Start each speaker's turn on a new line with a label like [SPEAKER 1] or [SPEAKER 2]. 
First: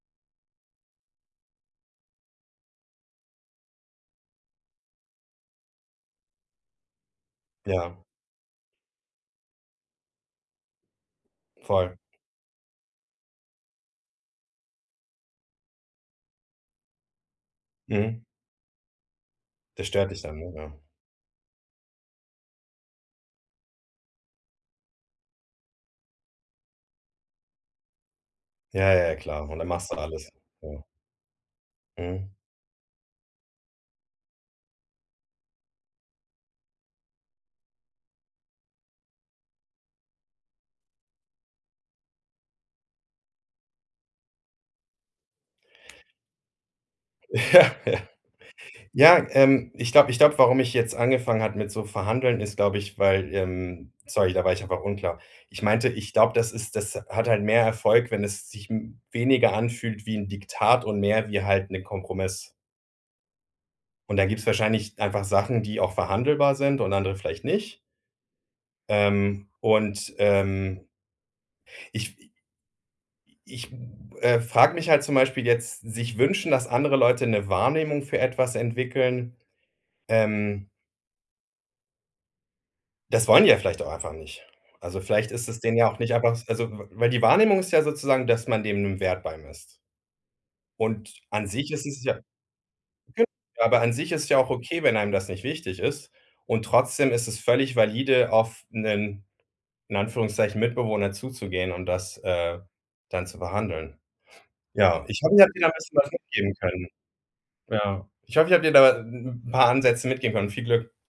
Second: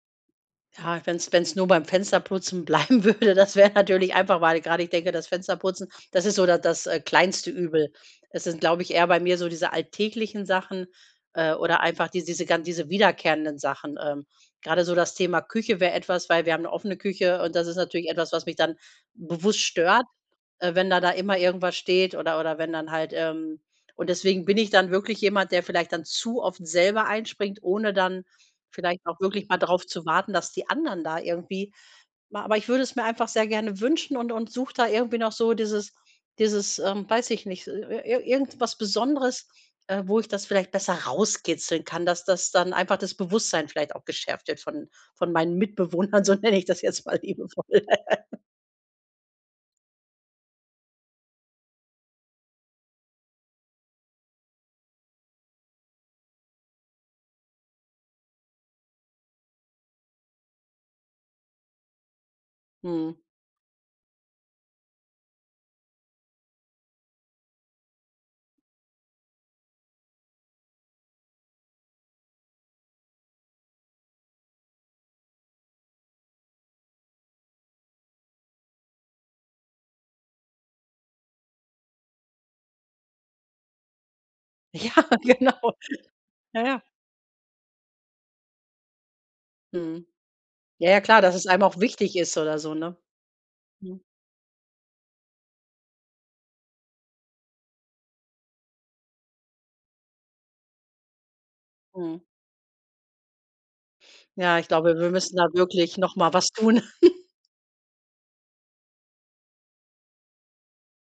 [SPEAKER 1] Ja, wenn's wenn's nur beim Fensterputzen bleiben würde, das wär natürlich einfach, weil grade ich denke, das Fensterputzen, das ist so da das, äh, kleinste Übel.
[SPEAKER 2] Ja.
[SPEAKER 1] Es sind, glaube ich, eher bei mir so diese alltäglichen Sachen, äh, oder
[SPEAKER 2] Voll.
[SPEAKER 1] einfach dies diese gan diese wiederkehrenden Sachen. Ähm. Gerade so das Thema Küche wäre etwas, weil wir haben 'ne offene Küche und das ist natürlich
[SPEAKER 2] Mhm.
[SPEAKER 1] etwas, was mich dann bewusst
[SPEAKER 2] Das
[SPEAKER 1] stört,
[SPEAKER 2] stört dich dann, ne?
[SPEAKER 1] äh,
[SPEAKER 2] Ja.
[SPEAKER 1] wenn da da immer irgendwas steht oder oder wenn dann halt, ähm und deswegen bin ich dann wirklich jemand, der vielleicht dann zu oft selber einspringt, ohne dann
[SPEAKER 2] Ja,
[SPEAKER 1] vielleicht
[SPEAKER 2] ja, ja,
[SPEAKER 1] auch wirklich
[SPEAKER 2] klar.
[SPEAKER 1] mal
[SPEAKER 2] Und dann
[SPEAKER 1] drauf
[SPEAKER 2] machst du
[SPEAKER 1] zu
[SPEAKER 2] alles.
[SPEAKER 1] warten, dass die
[SPEAKER 2] Ja.
[SPEAKER 1] anderen da irgendwie
[SPEAKER 2] Mhm.
[SPEAKER 1] ma aber ich würde es mir einfach sehr gerne wünschen und und suche da irgendwie noch so dieses dieses, ähm, weiß ich nicht, ir ir ir irgendwas Besonderes, äh, wo ich das vielleicht besser rauskitzeln kann, dass das dann einfach das Bewusstsein vielleicht auch geschärft wird von von meinen Mitbewohnern, so nenne ich das jetzt mal
[SPEAKER 2] Ja,
[SPEAKER 1] liebevoll.
[SPEAKER 2] ja. Ja, ähm. Ich glaube ich glaube, warum ich jetzt angefangen habe mit so Verhandeln, ist, glaube ich, weil ähm, sorry, da war ich einfach unklar. Ich meinte, ich glaube, das ist das hat halt mehr Erfolg, wenn es sich weniger anfühlt wie 'n Diktat und mehr wie halt 'ne Kompromiss.
[SPEAKER 1] Mhm.
[SPEAKER 2] Und da gibt's wahrscheinlich einfach Sachen, die auch verhandelbar sind und andere vielleicht nicht. Ähm. Und, ähm ich wi i ich, hm, äh, frage mich halt zum Beispiel jetzt, sich wünschen, dass andere Leute 'ne Wahrnehmung für etwas entwickeln. Ähm Das wollen die ja vielleicht auch einfach nicht.
[SPEAKER 1] Ja,
[SPEAKER 2] Also, vielleicht ist es
[SPEAKER 1] genau.
[SPEAKER 2] denen ja auch nicht einfach
[SPEAKER 1] Ja,
[SPEAKER 2] also,
[SPEAKER 1] ja.
[SPEAKER 2] w weil die Wahrnehmung ist ja sozusagen, dass man dem 'n Wert beimisst.
[SPEAKER 1] Mhm. Ja, ja,
[SPEAKER 2] Und
[SPEAKER 1] klar, dass
[SPEAKER 2] an
[SPEAKER 1] es einem
[SPEAKER 2] sich
[SPEAKER 1] auch
[SPEAKER 2] ist es
[SPEAKER 1] wichtig
[SPEAKER 2] ja
[SPEAKER 1] ist oder so, ne?
[SPEAKER 2] ge aber an
[SPEAKER 1] Hm.
[SPEAKER 2] sich ist es ja auch okay, wenn einem das nicht wichtig ist. Und trotzdem ist es völlig valide, auf 'nen in Anführungszeichen Mitbewohner zuzugehen und das,
[SPEAKER 1] Mhm.
[SPEAKER 2] äh, dann zu behandeln.
[SPEAKER 1] Ja, ich glaube,
[SPEAKER 2] Ja,
[SPEAKER 1] wir
[SPEAKER 2] und ich habe
[SPEAKER 1] müssten da
[SPEAKER 2] ja vielleicht
[SPEAKER 1] wirklich
[SPEAKER 2] was
[SPEAKER 1] noch mal was
[SPEAKER 2] mitgeben
[SPEAKER 1] tun.
[SPEAKER 2] können. Ja, ich hoffe ich habe dir da 'n 'n paar Ansätze mitgeben können. Viel Glück.